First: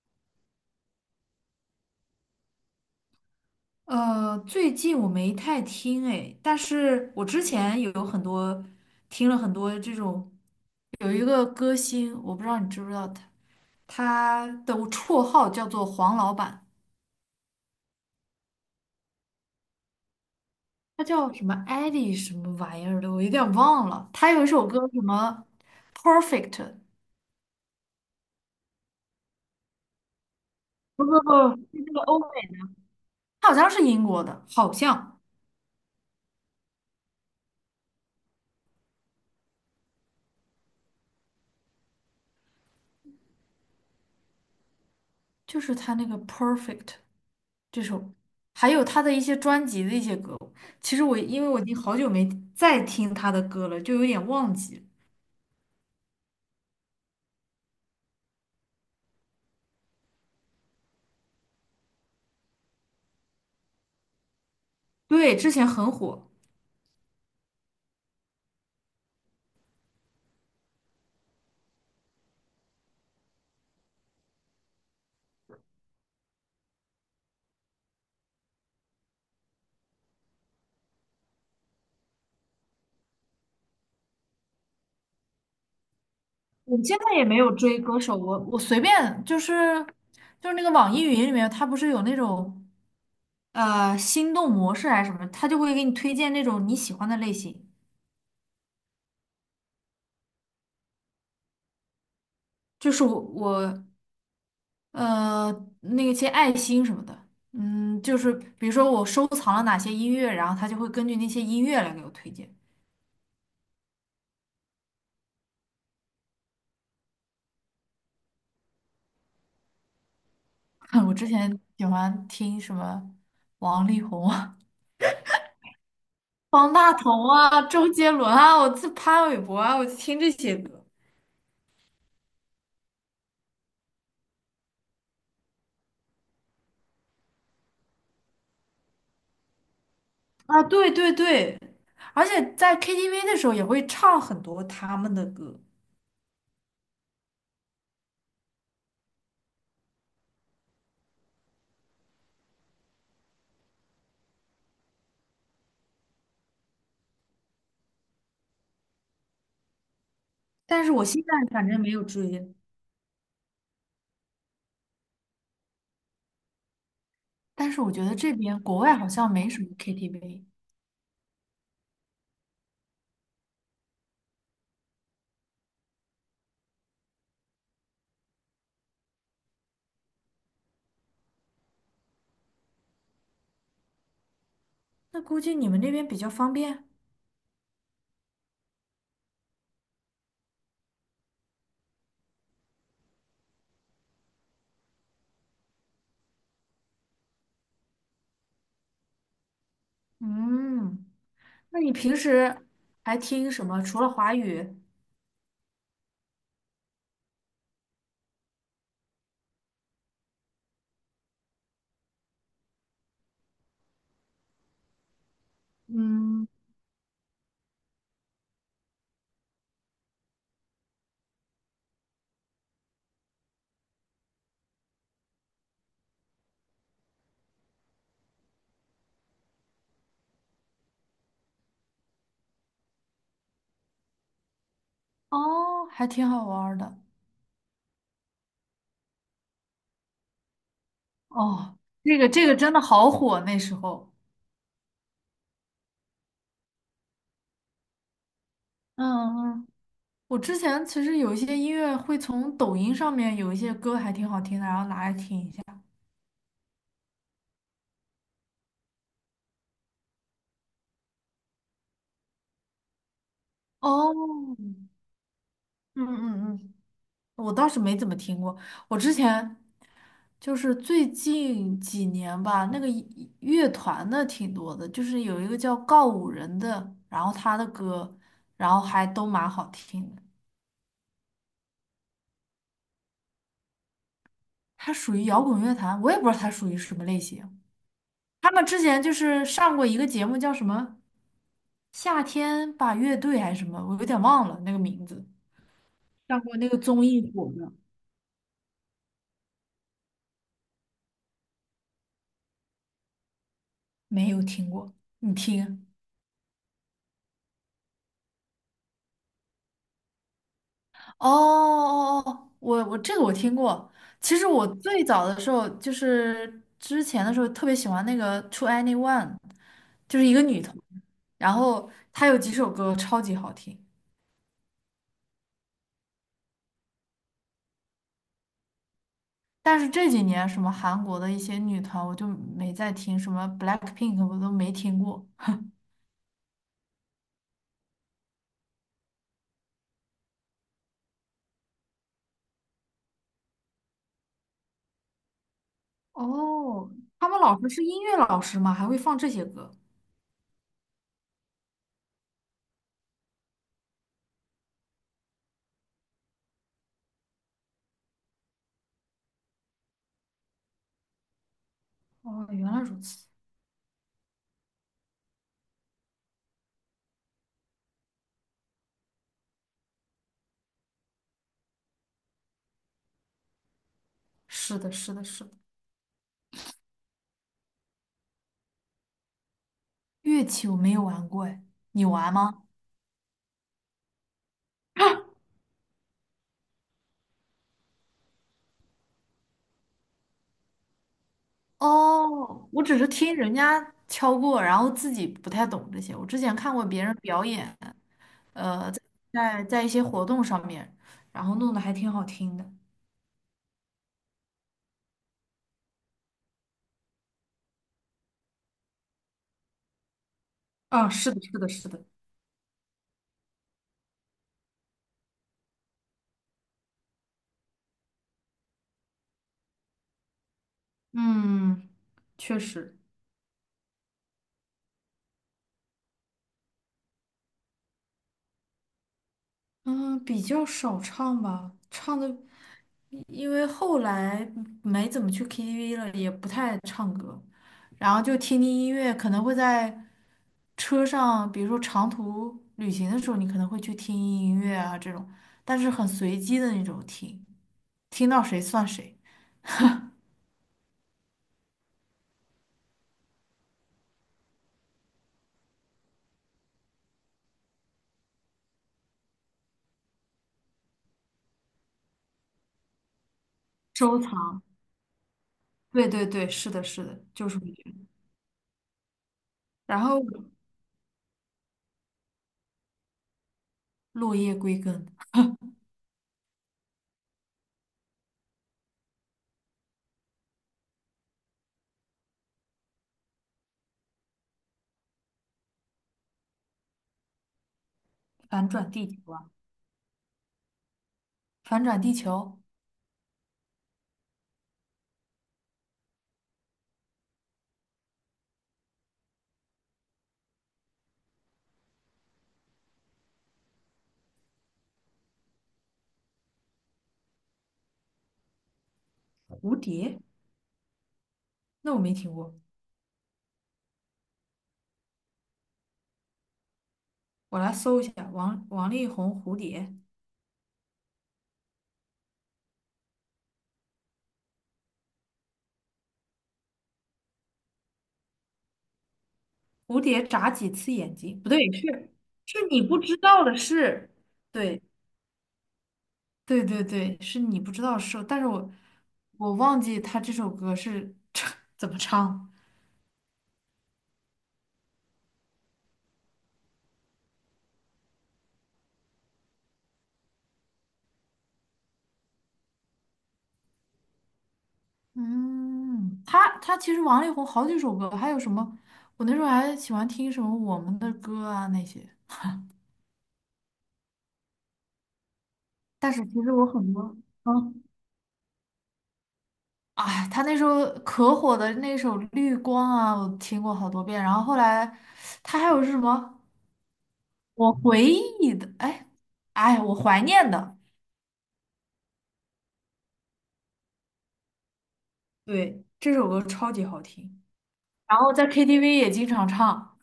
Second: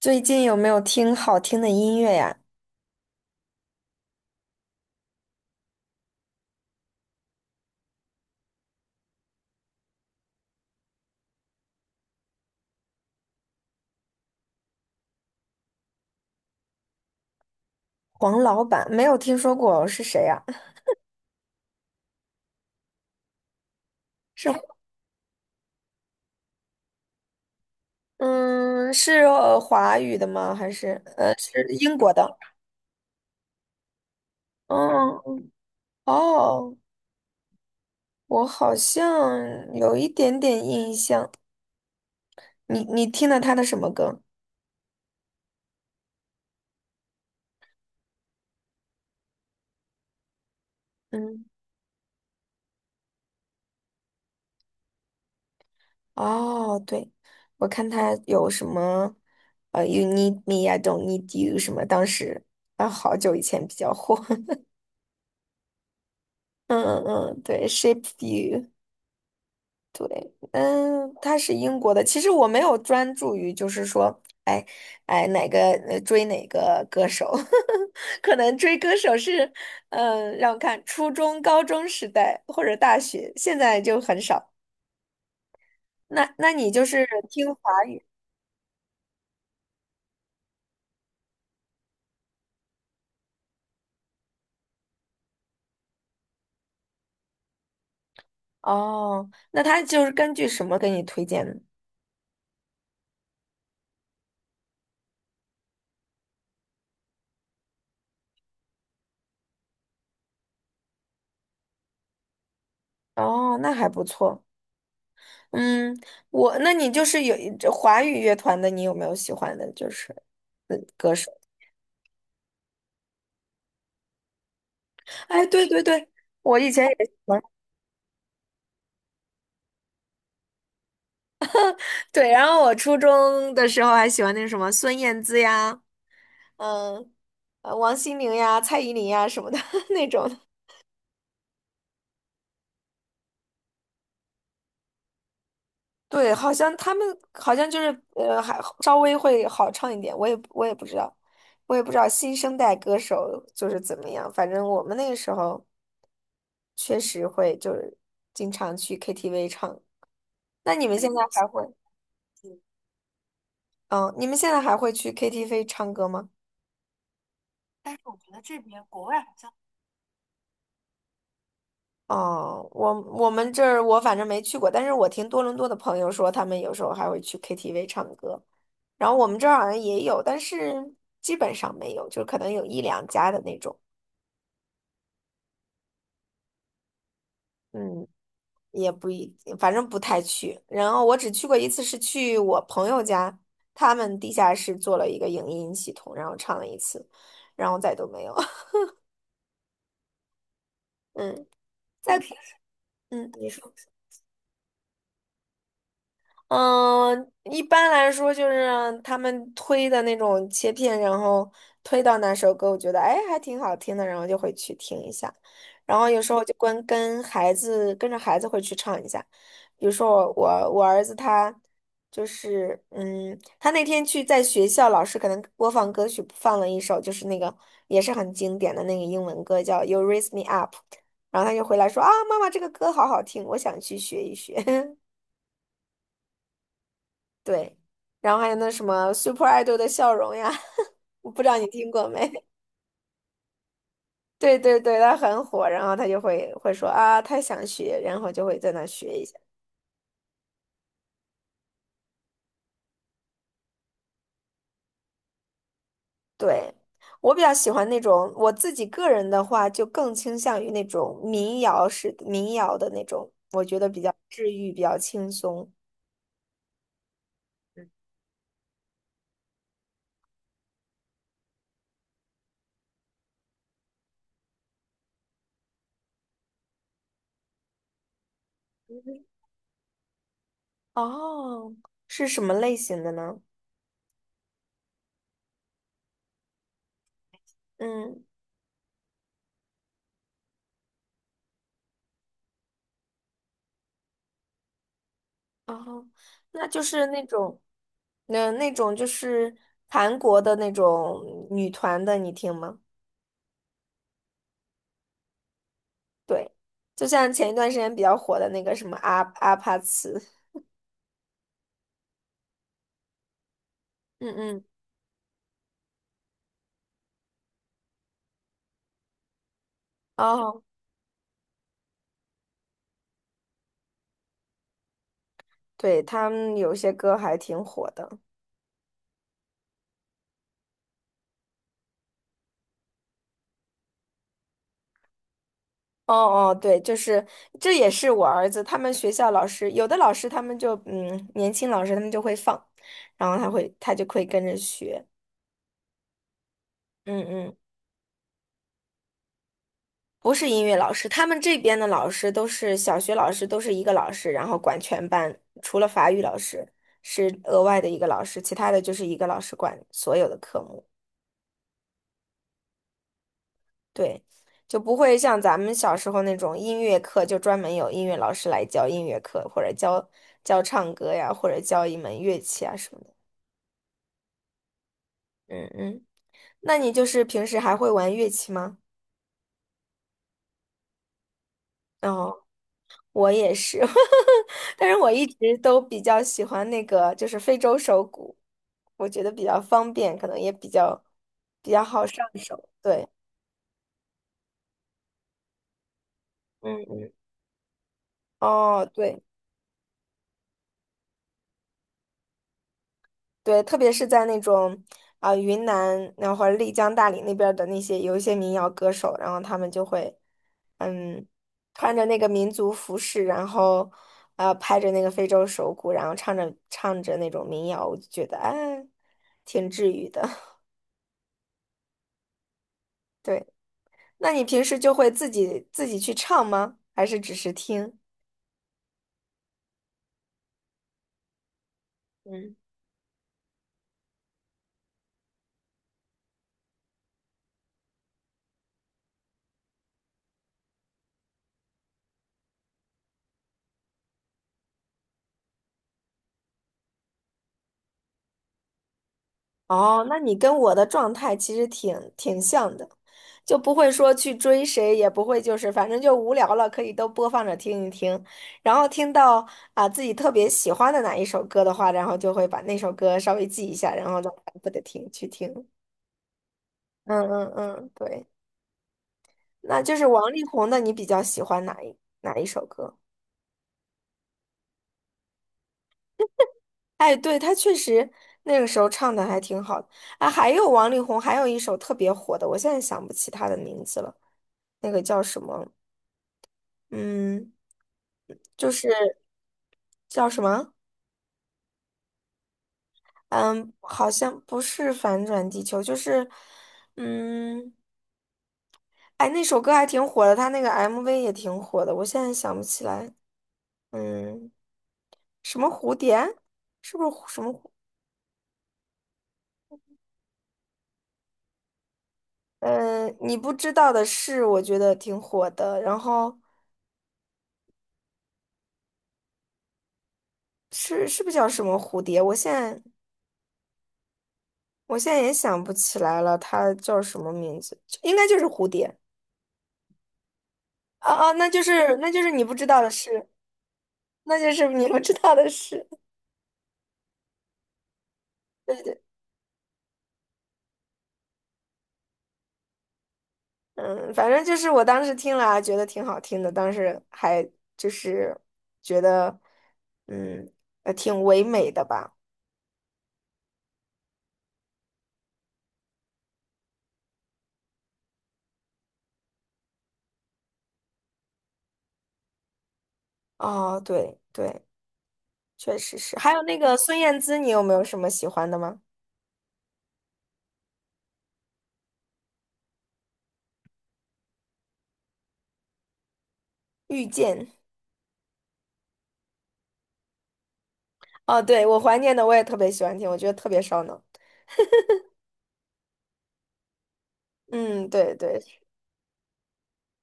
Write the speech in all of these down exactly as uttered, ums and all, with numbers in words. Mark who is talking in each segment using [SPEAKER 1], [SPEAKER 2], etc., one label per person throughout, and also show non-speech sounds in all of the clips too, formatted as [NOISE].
[SPEAKER 1] 最近有没有听好听的音乐呀？
[SPEAKER 2] 呃，最近我没太听哎，但是我之前有很多听了很多这种，有一个歌星，我不知道你知不知道他，他的绰号叫做黄老板，
[SPEAKER 1] 黄老板没有听说过是谁呀？
[SPEAKER 2] 他叫什么艾丽什么玩意儿的，我有点忘了。他有一
[SPEAKER 1] 是
[SPEAKER 2] 首歌什么 Perfect，
[SPEAKER 1] 嗯，是呃华语的吗？还是
[SPEAKER 2] 不不不，
[SPEAKER 1] 呃是
[SPEAKER 2] 是那
[SPEAKER 1] 英
[SPEAKER 2] 个
[SPEAKER 1] 国
[SPEAKER 2] 欧美
[SPEAKER 1] 的？
[SPEAKER 2] 的，他好像是英国的，好像
[SPEAKER 1] 嗯，哦，我好像有一点点印象。你你听了他的什么歌？
[SPEAKER 2] 就是他那个 Perfect。这首，还有他的一些专辑的一些歌。其实我因
[SPEAKER 1] 嗯，
[SPEAKER 2] 为我已经好久没再听他的歌了，就有点忘记。
[SPEAKER 1] 哦，对，我看他有什么呃，You need me, I don't need you 什么，当时啊好久以前比较火。[LAUGHS]
[SPEAKER 2] 对，之前很火，
[SPEAKER 1] 嗯嗯嗯，对，Shape You。对，嗯，他是英国的。其实我没有专注于，就是说，哎，哎，哪个呃追哪个歌手，[LAUGHS] 可能追歌手是，嗯，让我看，初中、高中时代或者大学，现在就很少。那那你
[SPEAKER 2] 我
[SPEAKER 1] 就
[SPEAKER 2] 现
[SPEAKER 1] 是
[SPEAKER 2] 在也没有
[SPEAKER 1] 听
[SPEAKER 2] 追
[SPEAKER 1] 华
[SPEAKER 2] 歌
[SPEAKER 1] 语。
[SPEAKER 2] 手，我我随便就是就是那个网易云里面，它不是有那种呃心动模式还是什么，它就会给你推荐那种你喜欢的类型。
[SPEAKER 1] 哦？那他就是根据什么给你推荐的？
[SPEAKER 2] 就是我我呃那些爱心什么的，嗯，就是比如说我收藏了哪些音乐，然后它就会根据那些音乐来给我推荐。
[SPEAKER 1] 哦，那还不错。嗯，我那你就是有这华语乐团的，你有没有喜欢的？就是嗯，
[SPEAKER 2] [LAUGHS] 我
[SPEAKER 1] 歌
[SPEAKER 2] 之
[SPEAKER 1] 手。
[SPEAKER 2] 前喜欢听什么王力宏啊、
[SPEAKER 1] 哎，对对对，
[SPEAKER 2] [LAUGHS]
[SPEAKER 1] 我以
[SPEAKER 2] 方
[SPEAKER 1] 前
[SPEAKER 2] 大
[SPEAKER 1] 也。
[SPEAKER 2] 同啊、周杰伦啊，我自潘玮柏啊，我就听这些歌
[SPEAKER 1] 对，然后我初中的时候还喜欢那个什么孙燕姿呀，嗯，呃，王心凌呀、蔡依林呀什么的 [LAUGHS] 那种的。
[SPEAKER 2] 啊。对对对，而且在 K T V 的时候也会唱很多他们的歌，
[SPEAKER 1] 对，好像他们好像就是呃，还稍微会好唱一点。我也我也不知道，我也不知道新生代歌手就是怎么样。反正我们那个时候确实会就是经常去 K T V 唱。那
[SPEAKER 2] 但
[SPEAKER 1] 你
[SPEAKER 2] 是
[SPEAKER 1] 们
[SPEAKER 2] 我
[SPEAKER 1] 现在
[SPEAKER 2] 现在
[SPEAKER 1] 还会？
[SPEAKER 2] 反正没有追。
[SPEAKER 1] 嗯，你们现在还会去 K T V 唱歌吗？
[SPEAKER 2] 但是我
[SPEAKER 1] 但
[SPEAKER 2] 觉
[SPEAKER 1] 是
[SPEAKER 2] 得
[SPEAKER 1] 我觉
[SPEAKER 2] 这
[SPEAKER 1] 得这
[SPEAKER 2] 边国
[SPEAKER 1] 边
[SPEAKER 2] 外
[SPEAKER 1] 国
[SPEAKER 2] 好
[SPEAKER 1] 外
[SPEAKER 2] 像
[SPEAKER 1] 好
[SPEAKER 2] 没
[SPEAKER 1] 像。
[SPEAKER 2] 什么 K T V，
[SPEAKER 1] 哦，我我们这儿我反正没去过，但是我听多伦多的朋友说，他们有时候还会去 K T V 唱歌，然后我们这儿好像也有，但是基本上没有，就可能有一两家的那种，
[SPEAKER 2] 那估计你们那边比较方便。
[SPEAKER 1] 嗯，也不一，反正不太去。然后我只去过一次，是去我朋友家，他们地下室做了一个影音系统，然后唱了一次，然后再都没有。[LAUGHS]
[SPEAKER 2] 嗯，
[SPEAKER 1] 嗯，
[SPEAKER 2] 那你平
[SPEAKER 1] 在
[SPEAKER 2] 时还
[SPEAKER 1] 嗯，你
[SPEAKER 2] 听什
[SPEAKER 1] 说。
[SPEAKER 2] 么？除了华语，
[SPEAKER 1] 嗯，一般来说就是他们推的那种切片，然后推到哪首歌，我觉得哎还挺好听的，然后就会去听一下。然后有时候我
[SPEAKER 2] 嗯，
[SPEAKER 1] 就跟跟孩子跟着孩子会去唱一下。比如说我我我儿子他就是嗯，他那天去在学校，老师可能播放歌曲放了一首，就是那个也是很经典的那个英文歌叫《You Raise Me Up》，然后他就回来说啊，妈妈这个歌好好听，我想去学一学。[LAUGHS]
[SPEAKER 2] 哦，还挺好玩儿的。
[SPEAKER 1] 对，然后还有那什么 Super Idol 的笑容呀，[LAUGHS] 我不知道你
[SPEAKER 2] 哦，
[SPEAKER 1] 听过
[SPEAKER 2] 这个
[SPEAKER 1] 没？
[SPEAKER 2] 这
[SPEAKER 1] [LAUGHS]
[SPEAKER 2] 个真的好火，那时候。
[SPEAKER 1] 对对对，他很火，然后他就会会说啊，他想学，然后就会在那学一下。
[SPEAKER 2] 嗯嗯，我之前其实有一些音乐会从抖音上面有一些歌还挺好听的，然后拿来听一下。
[SPEAKER 1] 对，我比较喜欢那种，我自己个人的话，就更倾向于那种民谣式的民谣的那种，我觉得比较治
[SPEAKER 2] 哦，
[SPEAKER 1] 愈，比较轻松。
[SPEAKER 2] 嗯嗯嗯，我倒是没怎么听过。我之前就是最近几年吧，那个一乐团的挺多的，就是有一个叫告五人的，然后他的歌，然后还
[SPEAKER 1] 嗯，
[SPEAKER 2] 都蛮好听的。
[SPEAKER 1] 哦，是什么类型的呢？
[SPEAKER 2] 他属于摇滚乐坛，我也不知道他属于什么类型。
[SPEAKER 1] 嗯。
[SPEAKER 2] 他们之前就是上过一个节目，叫什么《夏天吧乐队》还是什么，我有点忘了那个名字。
[SPEAKER 1] 哦，
[SPEAKER 2] 上过
[SPEAKER 1] 那
[SPEAKER 2] 那个
[SPEAKER 1] 就
[SPEAKER 2] 综
[SPEAKER 1] 是那
[SPEAKER 2] 艺火
[SPEAKER 1] 种，
[SPEAKER 2] 的，
[SPEAKER 1] 那那种就是韩国的那种女团的，你听吗？
[SPEAKER 2] 没有听过。你听？
[SPEAKER 1] 对，就像前一段时间比较火的那个什么阿阿帕茨，
[SPEAKER 2] 哦哦哦，我我这个我听过。
[SPEAKER 1] 嗯
[SPEAKER 2] 其实
[SPEAKER 1] 嗯，
[SPEAKER 2] 我最早的时候，就是之前的时候，特别喜欢那个 To Anyone，就是一个女
[SPEAKER 1] 哦，
[SPEAKER 2] 团，然后她有几首歌超级好听。
[SPEAKER 1] 对，他们有些歌还挺火的。
[SPEAKER 2] 但是这几年什么韩国的一些女团，我就没再听，什么 BLACKPINK 我都没听过。
[SPEAKER 1] 哦哦，对，就是这也是我儿子，他们学校老师有的老师他们就嗯，年轻老师他们就会放，然后他会他就会跟着学，
[SPEAKER 2] 哦，
[SPEAKER 1] 嗯
[SPEAKER 2] 他们
[SPEAKER 1] 嗯。
[SPEAKER 2] 老师是音乐老师吗？还会放这些歌？
[SPEAKER 1] 不是音乐老师，他们这边的老师都是小学老师，都是一个老师，然后管全班，除了法语老师是额外的一个老师，其他的就是一个老师管所有的科目。
[SPEAKER 2] 哦，原来如此。
[SPEAKER 1] 对，就不会像咱们小时候那种音乐课，就专门有音乐老师来教音乐课，或者教教唱歌呀，或者教一门乐器啊什么的。
[SPEAKER 2] 是的，是的，是的。
[SPEAKER 1] 嗯嗯，那你就是平时还会玩乐器吗？
[SPEAKER 2] 乐器我没有玩过，哎，你玩
[SPEAKER 1] 哦。
[SPEAKER 2] 吗？
[SPEAKER 1] 我也是，[LAUGHS] 但是我一直都比较喜欢那个，就是非洲手鼓，我觉得比较方便，可能也比较比较好上手。
[SPEAKER 2] 哦，我只
[SPEAKER 1] 对，
[SPEAKER 2] 是听人家敲过，然后自己不太懂这些。我之前看
[SPEAKER 1] 嗯
[SPEAKER 2] 过别
[SPEAKER 1] 嗯，
[SPEAKER 2] 人表演，
[SPEAKER 1] 哦，
[SPEAKER 2] 呃，在
[SPEAKER 1] 对
[SPEAKER 2] 在在一些活动上面，然后弄得还挺好听的。
[SPEAKER 1] 对，特别是在那种啊、云南，然后或者丽江、大理那边儿的那些有一些民谣歌手，然后他们就会
[SPEAKER 2] 啊，
[SPEAKER 1] 嗯
[SPEAKER 2] 是的，是的，是
[SPEAKER 1] 穿着
[SPEAKER 2] 的。
[SPEAKER 1] 那个民族服饰，然后啊拍着那个非洲手鼓，然后唱着唱着那种民谣，我就觉得哎挺治愈的。[LAUGHS]
[SPEAKER 2] 嗯，确实。
[SPEAKER 1] 对。那你平时就会自己自己去唱吗？还是只是听？
[SPEAKER 2] 嗯，比较少唱吧，唱的。
[SPEAKER 1] 嗯，
[SPEAKER 2] 因为后来没怎么去 K T V 了，也不太唱歌，然后就听听音乐，可能会在车上，比如说长途旅行的时候，你可能会去听音乐啊这种，但是很随机的那种听，听到谁算谁，
[SPEAKER 1] 哦，那你跟我的状态其实挺挺像的，就不会说去追谁，也不会就是反正就无聊了，可以都播放着听一听，然后听到啊自己特别喜欢的哪一首歌的话，然后就会把那首歌稍微记一下，然
[SPEAKER 2] 收
[SPEAKER 1] 后再反
[SPEAKER 2] 藏。
[SPEAKER 1] 复的听去听。
[SPEAKER 2] 对对对，是的，是
[SPEAKER 1] 嗯
[SPEAKER 2] 的，就
[SPEAKER 1] 嗯
[SPEAKER 2] 是会
[SPEAKER 1] 嗯，
[SPEAKER 2] 这样
[SPEAKER 1] 对，那就
[SPEAKER 2] 然
[SPEAKER 1] 是
[SPEAKER 2] 后
[SPEAKER 1] 王力宏的，你比较喜欢哪一哪一首歌？
[SPEAKER 2] 落叶归根，
[SPEAKER 1] 哎，对，他确实那个时候唱的还挺好的啊。还有王力宏，还有一首特别火的，我现在想不起他的名字了，那个叫什么？嗯，
[SPEAKER 2] 反
[SPEAKER 1] 就是
[SPEAKER 2] 转地球啊，
[SPEAKER 1] 叫什么？
[SPEAKER 2] 反转地球，
[SPEAKER 1] 嗯，好像不是《反转地球》，就是嗯，哎，那首歌还挺火的，他那个 M V 也挺火的，我现在想不起来。嗯，什么蝴蝶？是不是蝴什么。
[SPEAKER 2] 蝴蝶，那我没听过，
[SPEAKER 1] 嗯，呃你不知道的事，我觉得挺火的。然后。
[SPEAKER 2] 我来搜一下王王力宏蝴蝶。
[SPEAKER 1] 是是不是叫什么蝴蝶？我现在我现在也想不起来了，它叫什么名字？应该就是蝴蝶。
[SPEAKER 2] 蝴蝶眨几次
[SPEAKER 1] 啊
[SPEAKER 2] 眼
[SPEAKER 1] 啊，
[SPEAKER 2] 睛？
[SPEAKER 1] 那
[SPEAKER 2] 不
[SPEAKER 1] 就
[SPEAKER 2] 对，
[SPEAKER 1] 是那
[SPEAKER 2] 是
[SPEAKER 1] 就是你不
[SPEAKER 2] 是
[SPEAKER 1] 知道
[SPEAKER 2] 你
[SPEAKER 1] 的
[SPEAKER 2] 不知
[SPEAKER 1] 事，
[SPEAKER 2] 道的事。
[SPEAKER 1] 那就是
[SPEAKER 2] 对
[SPEAKER 1] 你不知道的事。
[SPEAKER 2] 对对对，是你不知道的事，但是我
[SPEAKER 1] 对对，
[SPEAKER 2] 我忘记他这首歌是 [LAUGHS] 怎么唱。
[SPEAKER 1] 嗯，反正就是我当时听了啊，觉得挺好听的，当时还就是觉得嗯，呃挺唯美的吧。
[SPEAKER 2] 嗯，他他其实王力宏好几首歌，还有什么？我那时候还喜欢听什么我们的歌啊那些。
[SPEAKER 1] 哦，对对，确实
[SPEAKER 2] 但
[SPEAKER 1] 是。
[SPEAKER 2] 是
[SPEAKER 1] 还
[SPEAKER 2] 其
[SPEAKER 1] 有
[SPEAKER 2] 实
[SPEAKER 1] 那
[SPEAKER 2] 我
[SPEAKER 1] 个
[SPEAKER 2] 很
[SPEAKER 1] 孙
[SPEAKER 2] 多，
[SPEAKER 1] 燕姿，你有没有
[SPEAKER 2] 嗯，
[SPEAKER 1] 什么喜欢的吗？
[SPEAKER 2] 哎，他那时候可火的那首《绿光》啊，我听过好多遍。然后后来他还有是什么？
[SPEAKER 1] 遇见。
[SPEAKER 2] 我回忆的，哎，哎，我怀念的，
[SPEAKER 1] 哦，对，我怀念的我也特别喜欢听，我觉得特别烧脑。
[SPEAKER 2] 对，这首歌超级好听。
[SPEAKER 1] 嗯，对
[SPEAKER 2] 然后
[SPEAKER 1] 对，
[SPEAKER 2] 在 K T V 也经常唱。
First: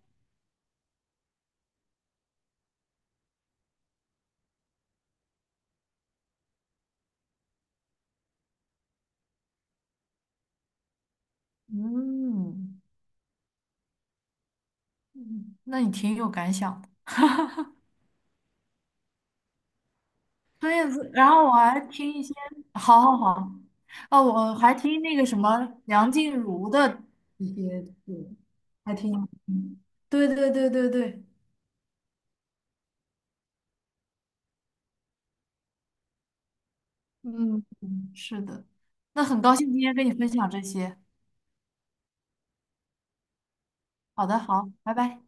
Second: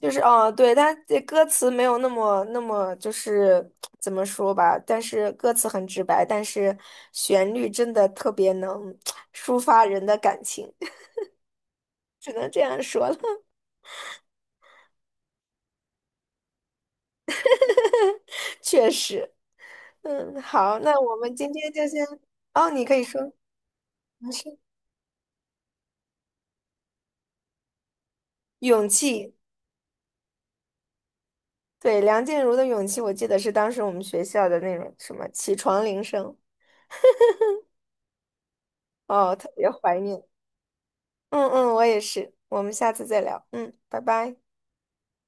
[SPEAKER 1] 就是哦，对，它这歌词没有那么那么，就是怎么说吧？但是歌词很直白，但是旋律真的特别能抒发人的感情，[LAUGHS] 只能这
[SPEAKER 2] 嗯，
[SPEAKER 1] 样说了。
[SPEAKER 2] 嗯那你挺有感想的。
[SPEAKER 1] [LAUGHS] 确实，嗯，
[SPEAKER 2] 对，
[SPEAKER 1] 好，那我
[SPEAKER 2] 然
[SPEAKER 1] 们
[SPEAKER 2] 后
[SPEAKER 1] 今
[SPEAKER 2] 我
[SPEAKER 1] 天
[SPEAKER 2] 还
[SPEAKER 1] 就先，
[SPEAKER 2] 听一些，
[SPEAKER 1] 哦，你可
[SPEAKER 2] 好
[SPEAKER 1] 以
[SPEAKER 2] 好
[SPEAKER 1] 说，
[SPEAKER 2] 好，哦，
[SPEAKER 1] 没
[SPEAKER 2] 我
[SPEAKER 1] 事。
[SPEAKER 2] 还听那个什么梁静茹的一些歌，
[SPEAKER 1] 勇
[SPEAKER 2] 还挺好
[SPEAKER 1] 气，
[SPEAKER 2] 听。对对对对对，
[SPEAKER 1] 对，梁静茹的《勇气》，我记得是当时我们学校的那种什么起床铃声，
[SPEAKER 2] 嗯嗯是的，那
[SPEAKER 1] 哦，
[SPEAKER 2] 很
[SPEAKER 1] 特
[SPEAKER 2] 高
[SPEAKER 1] 别
[SPEAKER 2] 兴今天
[SPEAKER 1] 怀
[SPEAKER 2] 跟你
[SPEAKER 1] 念。
[SPEAKER 2] 分享这些。
[SPEAKER 1] 嗯嗯，我也是，我们下次再聊，嗯，拜
[SPEAKER 2] 好
[SPEAKER 1] 拜。
[SPEAKER 2] 的，好，拜拜。